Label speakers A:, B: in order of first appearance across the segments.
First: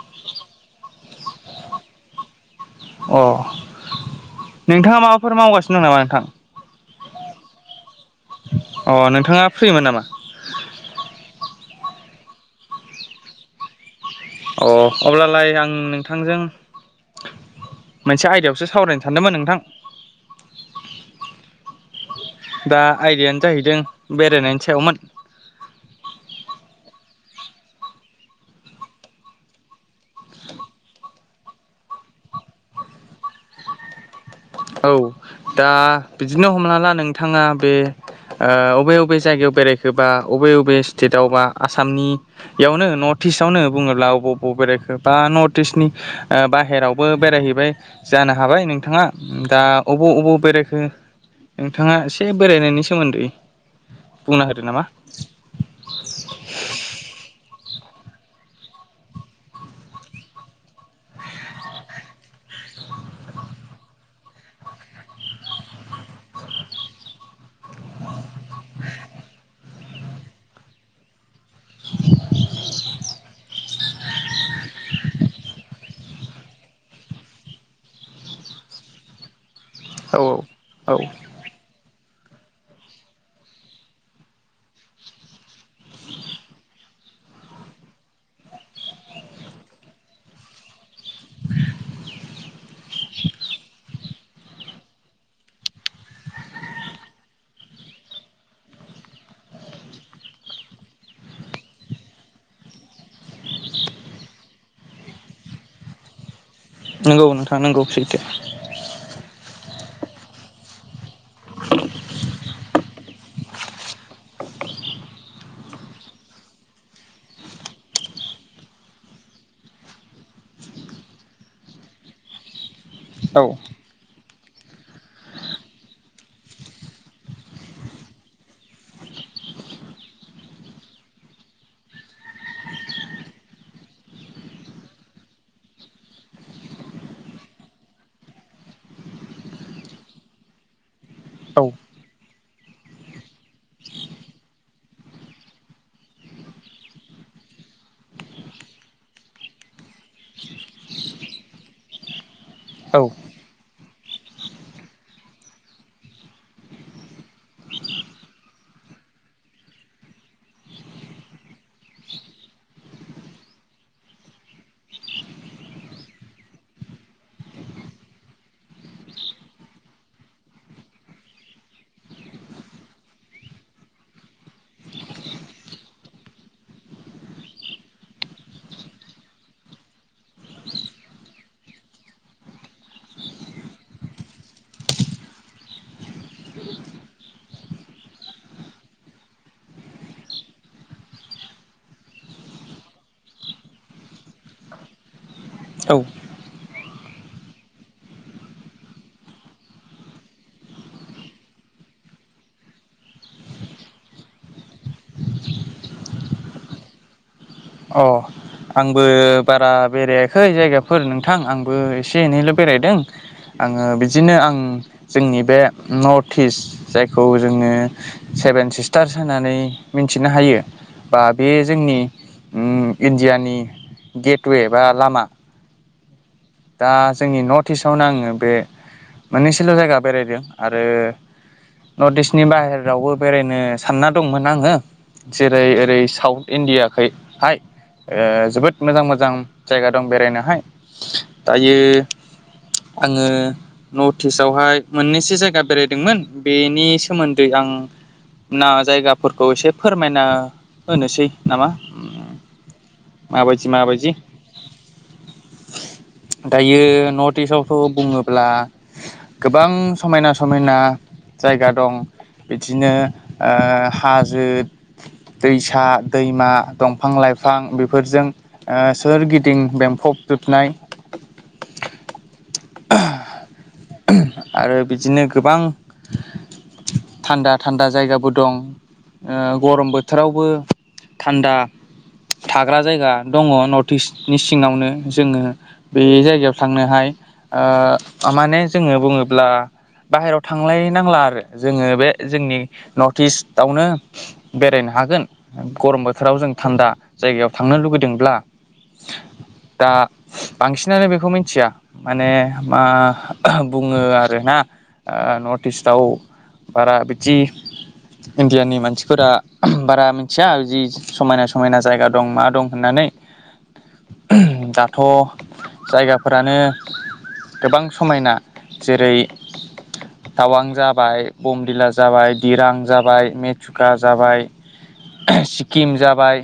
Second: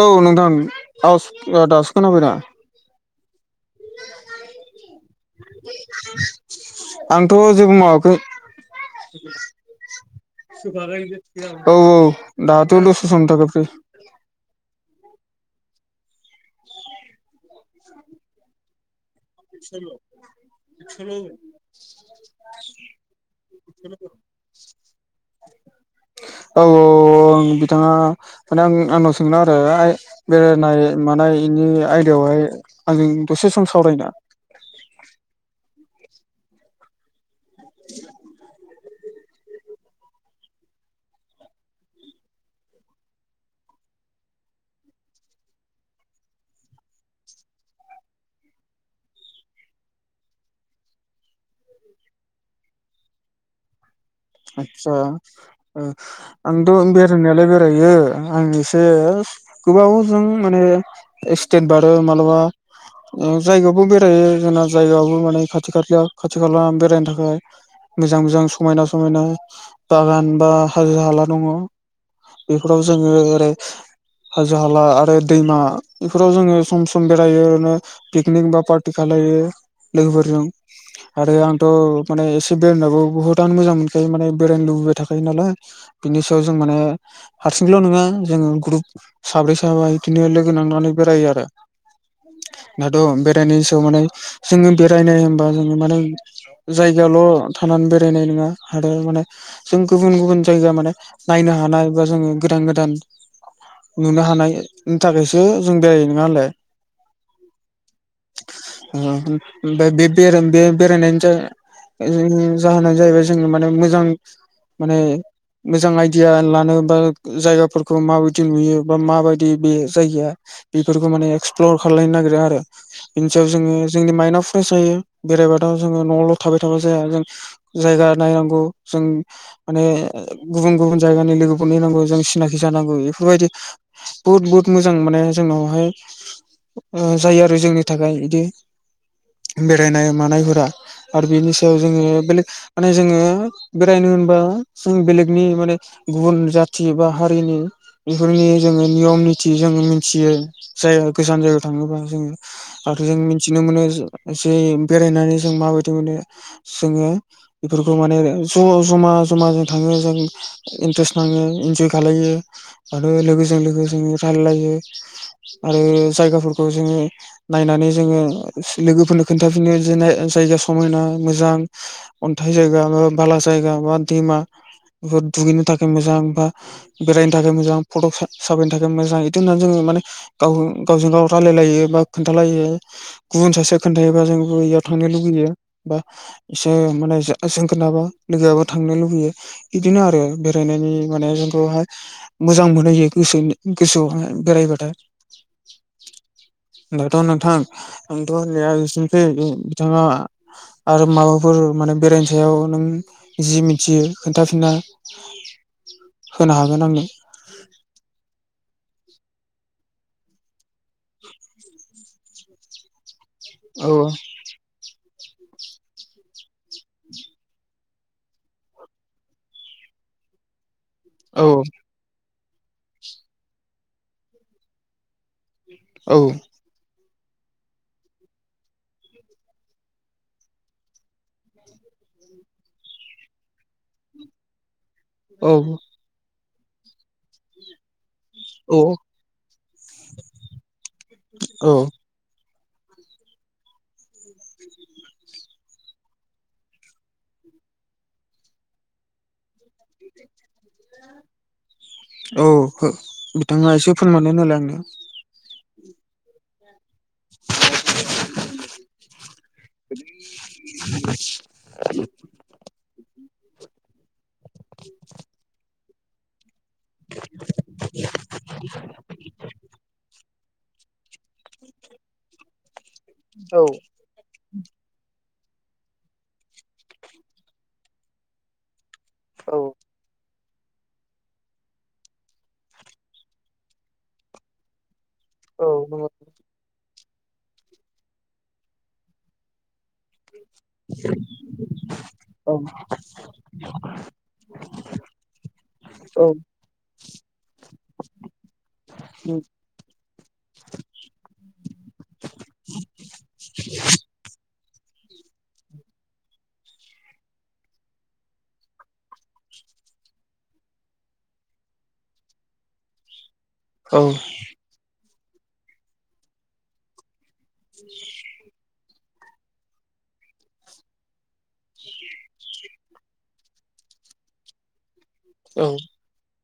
A: औ नोंथां आ दास खोनाबैदना
B: अ नोंथाङा माबाफोर मावगासिनो दं नामा नोंथां
A: आंथ' जेबो मावाखै
B: अ नोंथाङा फ्रि मोन नामा
A: औ औ दाहाथलसोसन्थ फ्रि
B: अ अब्लालाय आं नोंथांजों मोनसे आयदायावसो सावरायनो सानदोंमोन नोंथां
A: सल' सल
B: दा आइदिायानो जाहैदों बेरायनायनि सायावमोन
A: औ औ औ औ आं बिथाङा माने आं आंनाव सोंनो आरो बेरायनाय मानायनि आयदायाव ओमफ्राय आंजों दसे सम सावरायना
B: औ दा बिदिनो हमना ला नोंथाङा बे बबे बबे जायगायाव बेरायखोबा बबे बबे स्टेट द अबा आसामनियावनो नर्थ इस्टआवनो बुङोब्ला बबाव बबाव बेरायखो बा नर्थ इस्टनि बाहेरावबो बेरायहैबाय जानो हाबाय नोंथाङा दा अबे अबाव बेरायखो नोंथाङा एसे बेरायनायनि सोमोन्दै बुंना होदो नामा
A: आस्सा आंथ' बेरायनायालाय बेरायो आं एसे गोबावजों माने सटेट बारो माबलाबा औ जायगायाव बुं बे बेायो जोंना जायगायावबो माने खाथि खा खाथि खाला बेरायनो थाखाय मोजां मोजां सम समायना बागान बा हाजो हाला दङ बेफोराव जोङो ओरै हाजो हाला आरो दैमा बेफोराव जोङो सम सम बेरायो रनो पिकनिक बा पार्टि खालायो
B: औ
A: लोगोफोरजों
B: औ
A: आरो आंथ' माने एसे बेरायनानैबो बहुद आं मोजां मोन खायो माने बेरायनो लुबैबाय थाखायो नालाय बिनि सायाव जों माने हारसिंल' नङा जोङो ग्रुप साब्रै साबा बिदिनो लोगो नांनानै बेरायो आरो
B: [inaudible]
A: दाथ' बेरायनायनि सायाव माने जोङो बेरायनाय होनबा जोङो माने जायगायाल' थानानै बेरायनाय नङा आरो माने जों गुबुन गुबुन जायगा माने नायनो हानाय बा जोङो गोदान गोदान नुनो हानायनि थाखायसो जों बेरायो नोङालाय
B: नंगौ नोंथाङा नंगौ सैथो।
A: ओमफ्राय बे-बे-बेरायनायनि जाहोना जाहैबाय जों माने मोजां माने मोजां आइडिया लानो बा जायगाफोरखौ माबायदि नुयो बा माबायदि बे जायगाया बेफोरखौ माने एक्सप्लर खालायनो नागिरो आरो बिनि
B: औ
A: सायाव जोङो जोंनि माइन्द अफ जायो बेरायबाथ' जोङो न'आवल' थाबाय थाबा जाया जों जायगा नायनांगौ जों माने गुबुन गुबुन जायगानि लोगोफोर नायनांगौ जों सिनाखि जानांगौ बे बेफोरबायदि बुहुद बहुत मोजां माने जोंनावहाय जायो आरो जोंनि थाखाय बिदि बेरायनाय मानायफोरा आरो बेनि
B: औ
A: सायाव जोङो बेलेक माने जोङो बेरायनो होनबा जों बेलेगनि माने गुबुन जाथि बा हारिनि बेफोरनि जोङो नियम निथि जोङो मोनथियो जाया गोजान जायगायाव थाङोबा जोङो
B: औ
A: आरो जों मिथिनो मोनो जे बेरायनानै जों माबायदि मोनो जोङो बेफोरखौ माने ज' जमा जमा जों थाङो जों इन्ट्रेस्ट नाङो इन्जय खालायो। आरो लोगोजों लोगो जोङो रायलायो आरो जायगाफोरखौ जोङो नायनानै जोङो लोगोफोरनो खोन्थाफिनो जे जायगा समायना मोजां अन्थाइ जायगा बा बाला जायगा बा दैमा बेफोर दुगैनो थाखाय मोजां बा बेरायनो थाखाय मोजां फट' साफायनो थाखाय मोजां इदि होननानै जोङो माने गाव गावजों गाव रायलायलायो बा खोन्थालायो गुबुन सासे खोन्थायायोबा जों [unintelligible] थांनो लुुबैयो बा एसे माने जोंगोनाबा लोगोयाबो थांनो लुबैयो बिदिनो आरो बेरायनायनि माने जोंखौहाय मोजां मोनहोयो गोसोनि गोसोआवहाय बेरायबाथाय
B: औ
A: दाथ' नोंथां नोंथ' होननाया बिसेनोसै बिथाङा आरो माबाफोर माने बेरायनो सायाव नों जि मिथियो खोन्थाफिना होनो हागोन आंनो
B: अ आंबो बारा बेरायाखै जायगाफोर नोंथां आंबो एसे एनैल' बेरायदों। आङो
A: औ
B: बिदिनो आं जोंनि बे नर्थ इस्ट जायखौ जोङो सेभेन सिस्टार्स होननानै मि थिनो हायो बा
A: औ
B: बे जोंनि उम इण्डियानि गेटवे बा लामा
A: औ
B: दा जोंनि नर्थ इस्टआवनो आङो बे मोननैसोल' जायगा बेरायदों आरो नर्थ इस्टनि बाहेरावबो बेरायनो सानना दंमोन आङो
A: औ
B: जेरै ओरै साउथ इणडियाखैहाय ओ जोबोद मोजां मोजां जायगा दं बेरायनोहाय
A: औ
B: दायो आङो नर्थ इस्टआवहाय मोननैसो जायगा बेरायदोंमोन बेनि सोमोन्दै आं ना जायगाफोरखौ एसे फोरमायना होनोसै नामा।
A: औ हो
B: माबायदि
A: बिथाङा एसे
B: माबायदि
A: फोरमायना होलाय आंनि
B: दायो नर्थ इस्टआवथ' बुङोब्ला गोबां समायना समायना जायगा दं बिदिनो अ हाजो दैसा दैमा दंफां लाइफां बेफोरजों अ सोरगिदिं बेम्फब जुबनाय
A: औ
B: आरो बिदिनो गोबां थान्दा-थान्दा जायगाबो दं। अ
A: औ
B: गरम बोथोरावबो थान्दा थाग्रा जायगा दङ नर्थ इस्टनि सिङावनो जोङो
A: औ
B: बे
A: नंगौ
B: जायगायाव थांनोहाय अ माने जोङो बुङोब्ला बाहेराव थांलाय नांला आरो जोङो बे
A: औ
B: जोंनि नर्थ इस्टआवनो बे रायनो हागोन गरम
A: औ
B: बोथोराव जों थान्दा जायगायाव थांनो लुबैदोंब्ला दा बांसिनानो बेखौ मिथिया माने मा बुङो आरो ना अ नर्थ इस्टआव बारा बिदि इण्डियानि मानसिफोरा बारा मिथिया जि समायना- समायना जायगा दं मा दं होनना नै
A: औ
B: दाथ' जायगाफोरानो गोबां समायना जेरै- टावां जाबाय बमदिला जाबाय दिरां जाबाय मेथुखा जाबाय सिक्किम जाबाय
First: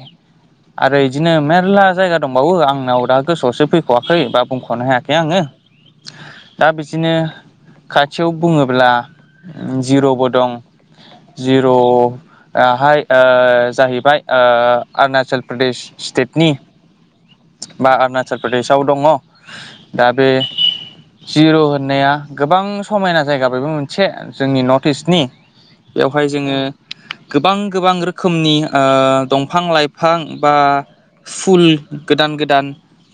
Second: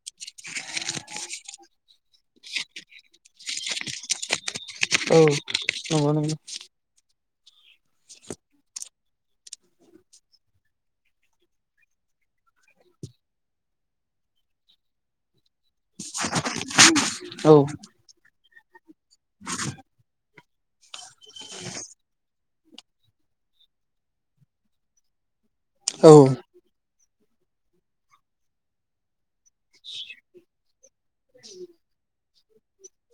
B: आरो बिदिनो मेरला जायगा दंबावो आंनाव द गोसोआवसो फैख'वाखै बा बुंख'नो हायाखै आङो
A: नंगौ नंगौ
B: दा बिदिनो खाथियाव बुङोब्ला जिर'बो दं। जिर'हाय अ जाहैबाय अ अरुणचल प्रदेश स्टेटनि
A: औ
B: बा अरुणाचल प्रदेशआव दङ दा बे जिर' होननाया गोबां समायना जायगाबो मोनसे जोंनि नर्थ इस्टनि
A: औ
B: बेवहाय जोङो गोबां-गोबां रोखोमनि अ दंफां लाइफां बा फुल गोदान-गोदान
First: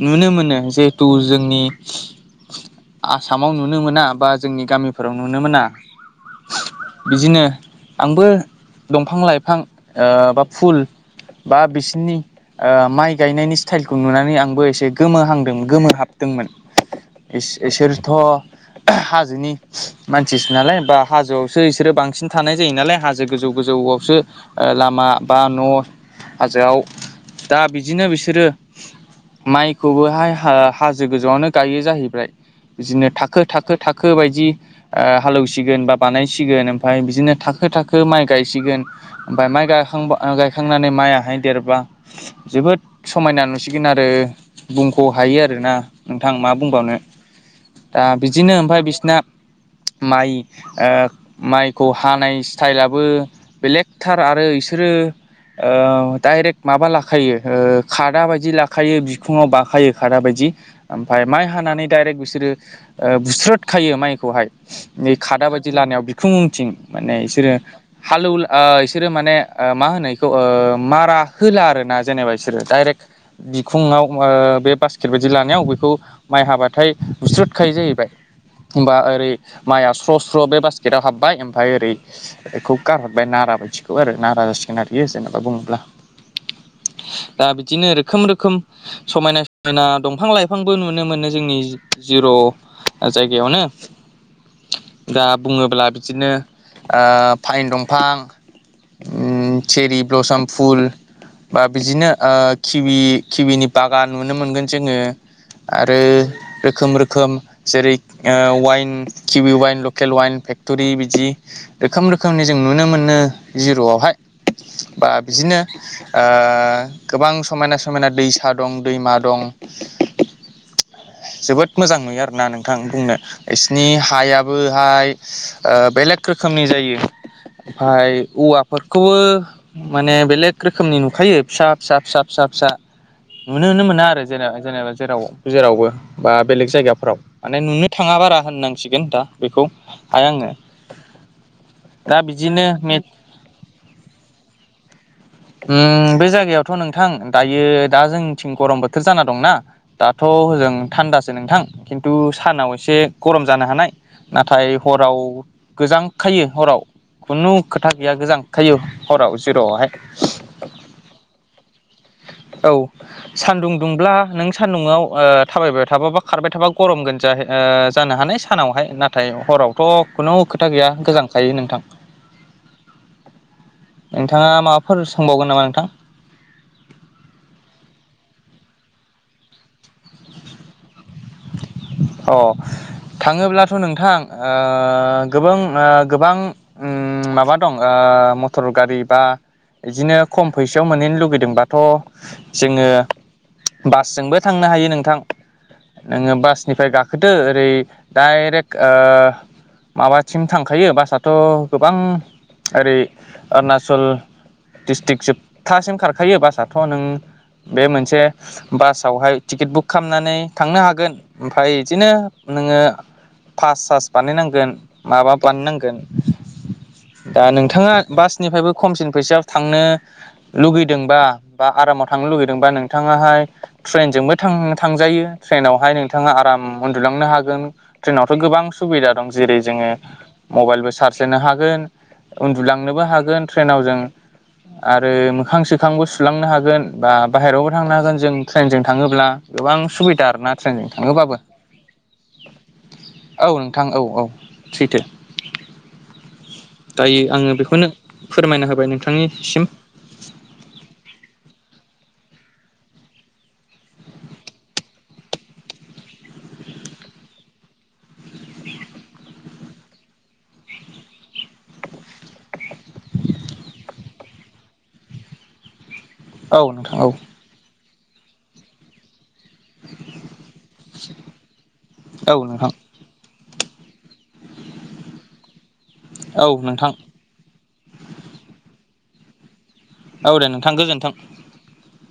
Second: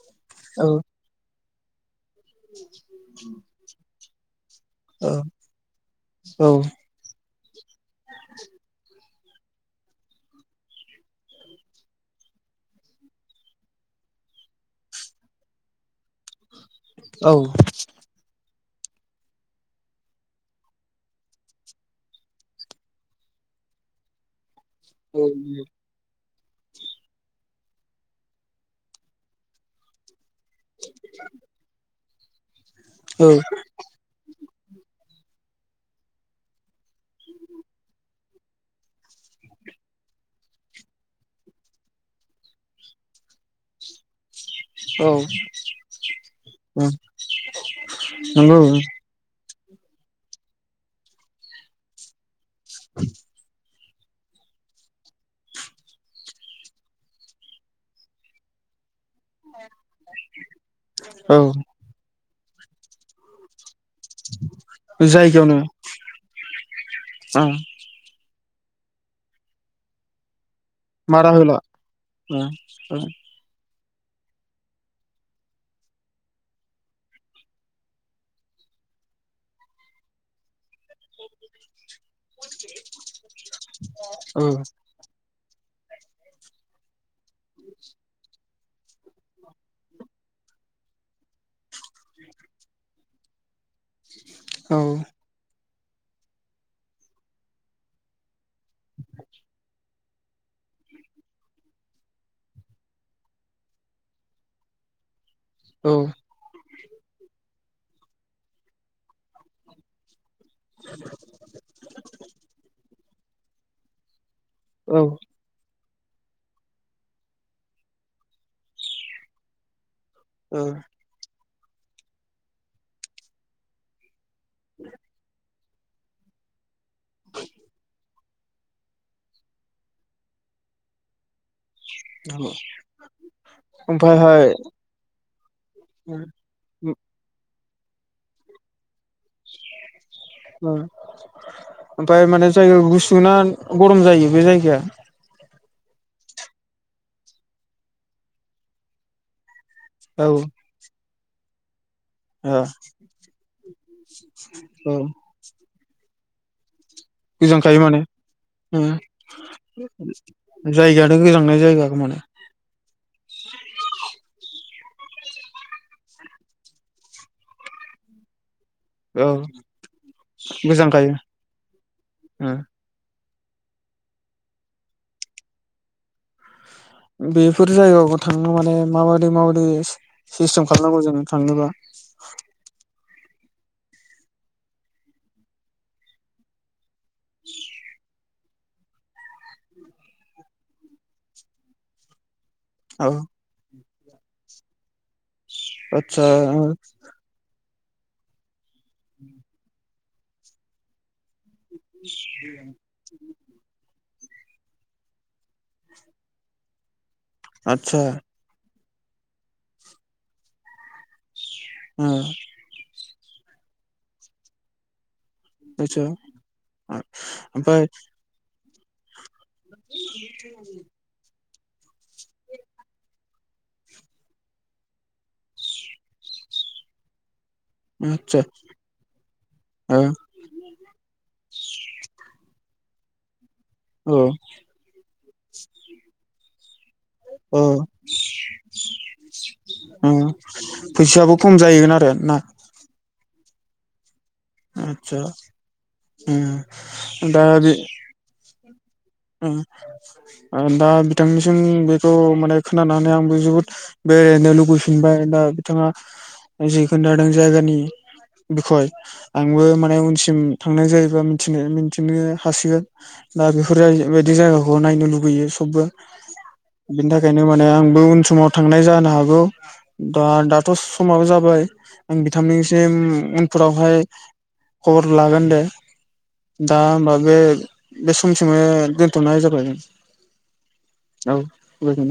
B: नुनो मोनो
A: औ
B: जिहेथु जोंनि आसामाव नुनो मोना। बा जोंनि गामिफोराव नुनो मोना बिदिनो आंबो दं फां लाइफां अ बा फुल बा बिसोरनि अ माइ गायनायनि स्टाइलखौ नुनानै आंबो एसे गोमोहांदों गोमोहाबदोंमोन।
A: औ
B: इस-इसोरथ' हाजोनि मानसिसो नालाय बा हाजोआवसो बिसोरो बांसिन थानाय जायो नालाय हाजो गोजौ गोजौ आवसो अ लामा बा न' हाजोआव दा बिदिनो बिसोरो माइखौबोहाय हा-हाजो गोजौआवनो गायो जाहैबाय बिदिनो
A: औ
B: थाखो-थाखो-थाखो बायदि ओ हालेवसिगोन बा बानायसिगोन ओमफाय बिदिनो थाखो थाखो माइ गायसिगोन ओमफाय माइ गायखांबा गायखांनानै माइयाहाय देरबा जोबोद समायना नुसिगोन आरो बुंख'
A: औ
B: हायो आरोना नोंथां मा बुंबावनो दा बिदिनो
A: नंगौ
B: ओमफाय बिसिना माइ ओ माइखौ हानाय स्टाइलाबो बेलेक थार आरो बिसोरो ओ डाइरेक्ट माबा लाखायो ओ। खादा बायदि लाखायो बिखुङाव बाखायो खादा बायदि ओमफ्राय
A: औ
B: माइ हानानै डाइरेक्ट बि सोरो बुस्रोथ खायो माइखौहाय बे खादा
A: जायगायावनो
B: बायदि लानायाव बिखुं उनथिं माने बिसोरो हालौ आ बिसोरो माने मा होनो इखौ ओ मारा होला आरोना जेनेबा
A: औ
B: इसोर डाइरेक्ट बि बिखुङाव बे बास्केट बायदि लानायाव बेखौ माइ हाबाथाय बुस्रोदखायो जाहैबाय होमबा ओरै माइआ स्र' स्र' बे बास्केटाव हाबबाय ओमफ्राय ओरै बेखौ गारहरबाय नारा बायदिखौ आरो
A: औ
B: नारा जासिगोन आरोखि जेनबा बुङोब्ला। दा बिदिनो रोखोम रोखोम समायना समायना दंफां लाइफांबो नुनो मोनो जोंनि जिर' जायगायावनो
A: औ
B: दा बुङोब्ला बिदिनो ओ फाइन दंफां ओ चेरि ब्लसम फुल बा बिदिनो ओ खिबि खिबिनि बागान नुनो मोनगोन जोङो आरो
A: औ
B: रोखोम रोखोम जेरै ओ वाइन किबि वाइन लकेल वाइन फेक्ट'रि बिदि रोखोम रोखोमनि जों नुनो मोनो जिर'आवहाय
A: औ
B: बा बिदिनो ओ गोबां समायना समायना दैसा दं, दैमा दं,
A: औ
B: जोबोद मोजां नुयो आरोना नोंथां बुंनो इसिनि हायाबोहाय ओ बेलेग रोखोमनि जायो ओमफाय औवाफोरखौबो माने बेलेग रोखोमनि नुखायो फिसा फिसा फिसा फिसा नुनोनो मोना आरो
A: ओमफ्रायहाय
B: जेनेबा जेनेबा जेराव जेरावबो बा बेलेग जायगाफोराव माने नुनो थाङा बारा होननांसिगोन दा बेखौ हाया आङो
A: औ
B: दा
A: ओमफाय माने
B: बिदिनो
A: जायगा
B: मे
A: गुसु ना गरम जायो बे जायगाया
B: उम बे जायगायावथ' नोंथां दायो दा जोंनिथिं गरम बोथोर जाना दंना दाथ'
A: औ ओ
B: हजों थान्दासो नोंथां खिन्थु सानाव
A: औ
B: एसे गरम जानो हानाय, नाथाय हराव गोजांखायो हराव खुनु
A: गोजांखायो
B: खोथा
A: माने
B: गैया गोजांखायो
A: ओ
B: हराव जिर'आवहाय
A: जायगायानो गोजांनाय जायगा माने
B: औ सान्दुं दुंब्ला नों सान्दुंआव ओ थाबायबाय थाबा बा खारबाय थाबा गरमगोन जाहै ओ जानो हानाय सानावहाय
A: औ
B: नाथाय हरावथ' खुनु खोथा गैया गोजांखायो नोंथां।
A: ओ
B: नोंथाङा माबाफोर सोंबावगोन नामा नोंथां?
A: बेफोर जायगायाव थांनो माने माबायदि माबायदि सिस्टेम खालामनांगौ जों? थांनोबा
B: अ थाङोब्लाथ' नोंथां ओ गोबां ओ गोबां ओम माबा दं ओ मटर गारि बा बिदिनो खम फैसायाव मोनहैनो लुगैदोंबाथ' जोङो
A: औ
B: बासजोंबो थांनो हायो नोंथां
A: आतसा
B: नोङो
A: ओ
B: बासनिफ्राय गाखोदो ओरै डाइरेक्ट ओ माबासिम थांखायो बासआथ' गोबां ओरै अरुनाचल दिस्ट्रिक्ट जोबथासिम खारखायो बासआथ' नों बे
A: आतसा
B: मोनसे बासावहाय टिकेट बुक खालामनानै थांनो हागोन ओमफ्राय बिदिनो
A: ओ
B: नोङो पास सास बानायनांगोन। माबा बानायनांगोन
A: आतसा
B: दा
A: ओमफ्राय
B: नोंथाङा बासनिफ्रायबो खमसिन फैसा थांनो लुगैदोंबा बा आरामाव थांनो लुगैदोंबा नोंथाङाहाय ट्रेनजोंबो थां थांजायो। ट्रेनावहाय नोंथाङा आराम उन्दुलांनो हागोन। ट्रेन आवथ'
A: आतसा
B: गोबां सुबिदा दं जेरै जोङो
A: ओ
B: मबाइलबो सार्स होनो हागोन। [unintelligible] उनदुलांनोबो हागोन ट्रेन आव जों
A: औ
B: आरो मोखां सोखांबो सुलांनो हागोन बा
A: औ
B: बाहेरायावबो थांनो हागोन जों ट्रेनजों थाङोब्ला गोबां
A: ओ
B: सुबिदा आरोना ट्रेनजों थाङोबाबो
A: फैसायाबो खम जाहैगोन आरो ना?
B: औ नोंथां औ औ सैथो
A: आतसा
B: दायो
A: दा
B: आङो बेखौनो फोरमायना होबाय
A: [unintelligible]
B: नोंथांनिसिम
A: आरो दा बिथांनिसिम बे औ माने खोनानानै आंबो जोबोद बेरायनो लुबैफिनबाय दा बिथाङा जि खोनथादों जायगानि बिखय आंबो माने उनसिम थांनाय जायोबा मिथि मिथिनो हासिगोन दा बेफोरबायदि बे जायगाखौ नायनो लुुबैयो सबबो
B: औ नोंथां
A: बिनि
B: औ
A: थाखायनो माने आंबो उन समाव थांनाय जानो हागौ। दा दाथ' समाबो जाबाय आं
B: औ नोंथां
A: बिथांनिसिम उनफोरावहाय खबर लागोन दे।
B: औ
A: दा
B: नोंथां
A: होमबा बे बे समसिमनो दोनथ'नाय जाबाय।
B: औ दे नोंथां गोजोनथों।
A: औ गोजोननाय